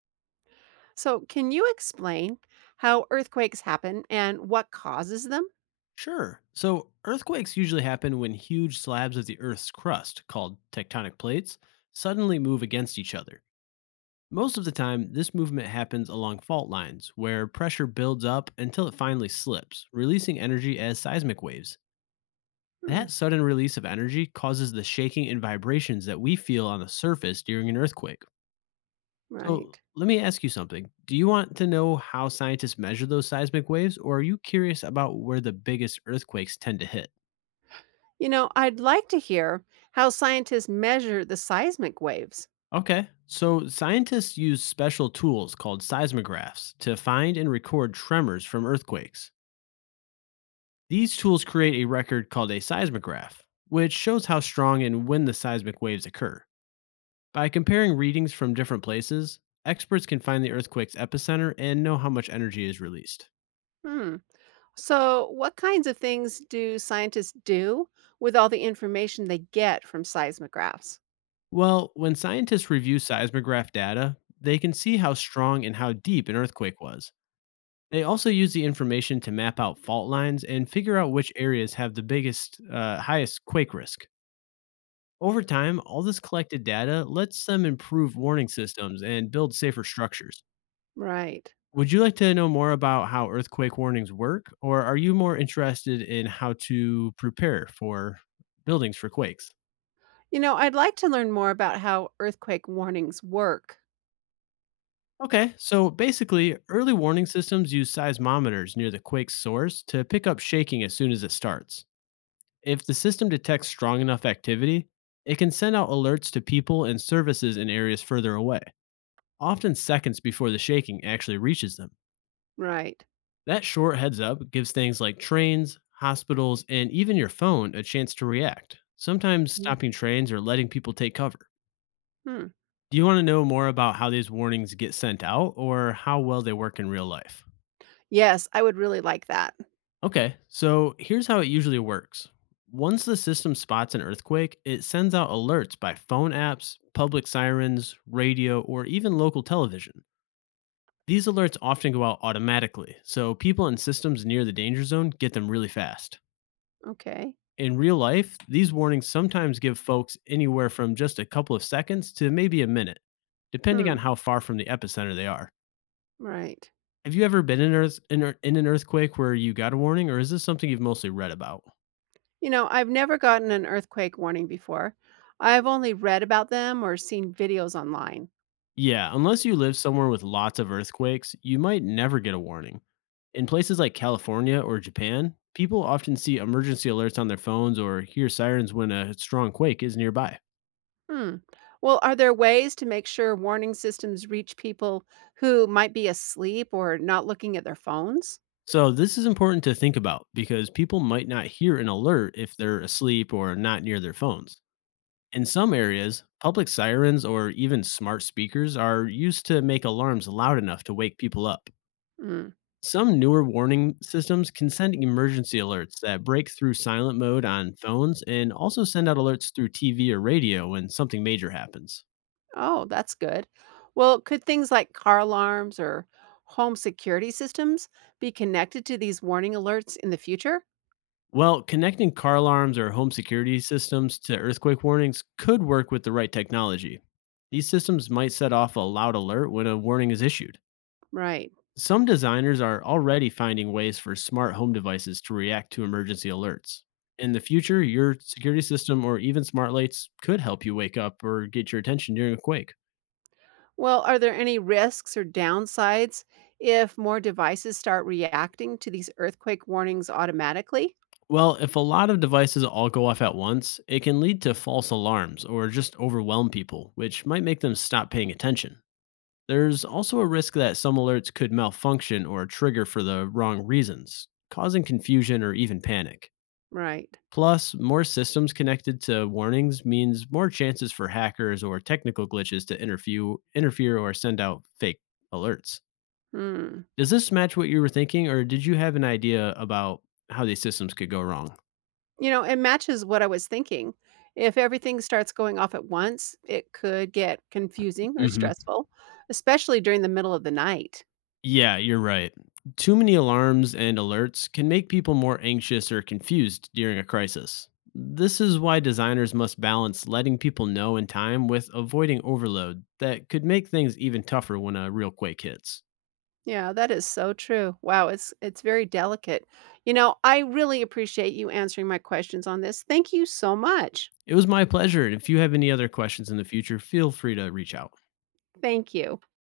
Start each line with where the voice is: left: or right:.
right: So, can you explain how earthquakes happen and what causes them?
left: Sure. So earthquakes usually happen when huge slabs of the Earth's crust, called tectonic plates, suddenly move against each other. Most of the time, this movement happens along fault lines, where pressure builds up until it finally slips, releasing energy as seismic waves.
right: Hmm,
left: That sudden release of energy causes the shaking and vibrations that we feel on the surface during an earthquake. So,
right: right.
left: let me ask you something. Do you want to know how scientists measure those seismic waves, or are you curious about where the biggest earthquakes tend to hit?
right: You know, I'd like to hear how scientists measure the seismic waves.
left: Okay. So scientists use special tools called seismographs to find and record tremors from earthquakes. These tools create a record called a seismograph, which shows how strong and when the seismic waves occur. By comparing readings from different places, experts can find the earthquake's epicenter and know how much energy is released.
right: Hmm. So, what kinds of things do scientists do with all the information they get from seismographs?
left: Well, when scientists review seismograph data, they can see how strong and how deep an earthquake was. They also use the information to map out fault lines and figure out which areas have the highest quake risk. Over time, all this collected data lets them improve warning systems and build safer structures.
right: Right.
left: Would you like to know more about how earthquake warnings work, or are you more interested in how to prepare for buildings for quakes?
right: You know, I'd like to learn more about how earthquake warnings work.
left: Okay, so basically, early warning systems use seismometers near the quake's source to pick up shaking as soon as it starts. If the system detects strong enough activity, it can send out alerts to people and services in areas further away, often seconds before the shaking actually reaches them.
right: Right.
left: That short heads up gives things like trains, hospitals, and even your phone a chance to react, sometimes stopping trains or letting people take cover.
right: Hmm.
left: Do you want to know more about how these warnings get sent out or how well they work in real life?
right: Yes, I would really like that.
left: Okay, so here's how it usually works. Once the system spots an earthquake, it sends out alerts by phone apps, public sirens, radio, or even local television. These alerts often go out automatically, so people and systems near the danger zone get them really fast.
right: Okay.
left: In real life, these warnings sometimes give folks anywhere from just a couple of seconds to maybe a minute, depending on
right: Hmm.
left: how far from the epicenter they are.
right: Right.
left: Have you ever been in an earthquake where you got a warning, or is this something you've mostly read about?
right: You know, I've never gotten an earthquake warning before. I've only read about them or seen videos online.
left: Yeah, unless you live somewhere with lots of earthquakes, you might never get a warning. In places like California or Japan, people often see emergency alerts on their phones or hear sirens when a strong quake is nearby.
right: Hmm. Well, are there ways to make sure warning systems reach people who might be asleep or not looking at their phones?
left: So, this is important to think about because people might not hear an alert if they're asleep or not near their phones. In some areas, public sirens or even smart speakers are used to make alarms loud enough to wake people up.
right: Hmm.
left: Some newer warning systems can send emergency alerts that break through silent mode on phones and also send out alerts through TV or radio when something major happens.
right: Oh, that's good. Well, could things like car alarms or home security systems be connected to these warning alerts in the future?
left: Well, connecting car alarms or home security systems to earthquake warnings could work with the right technology. These systems might set off a loud alert when a warning is issued.
right: Right.
left: Some designers are already finding ways for smart home devices to react to emergency alerts. In the future, your security system or even smart lights could help you wake up or get your attention during a quake.
right: Well, are there any risks or downsides if more devices start reacting to these earthquake warnings automatically?
left: Well, if a lot of devices all go off at once, it can lead to false alarms or just overwhelm people, which might make them stop paying attention. There's also a risk that some alerts could malfunction or trigger for the wrong reasons, causing confusion or even panic.
right: Right.
left: Plus, more systems connected to warnings means more chances for hackers or technical glitches to interfere or send out fake alerts.
right: Hmm.
left: Does this match what you were thinking, or did you have an idea about how these systems could go wrong?
right: You know, it matches what I was thinking. If everything starts going off at once, it could get confusing or
left: Hmm.
right: stressful, especially during the middle of the night.
left: Yeah, you're right. Too many alarms and alerts can make people more anxious or confused during a crisis. This is why designers must balance letting people know in time with avoiding overload that could make things even tougher when a real quake hits.
right: Yeah, that is so true. Wow, it's very delicate. You know, I really appreciate you answering my questions on this. Thank you so much.
left: It was my pleasure. And if you have any other questions in the future, feel free to reach out.
right: Thank you.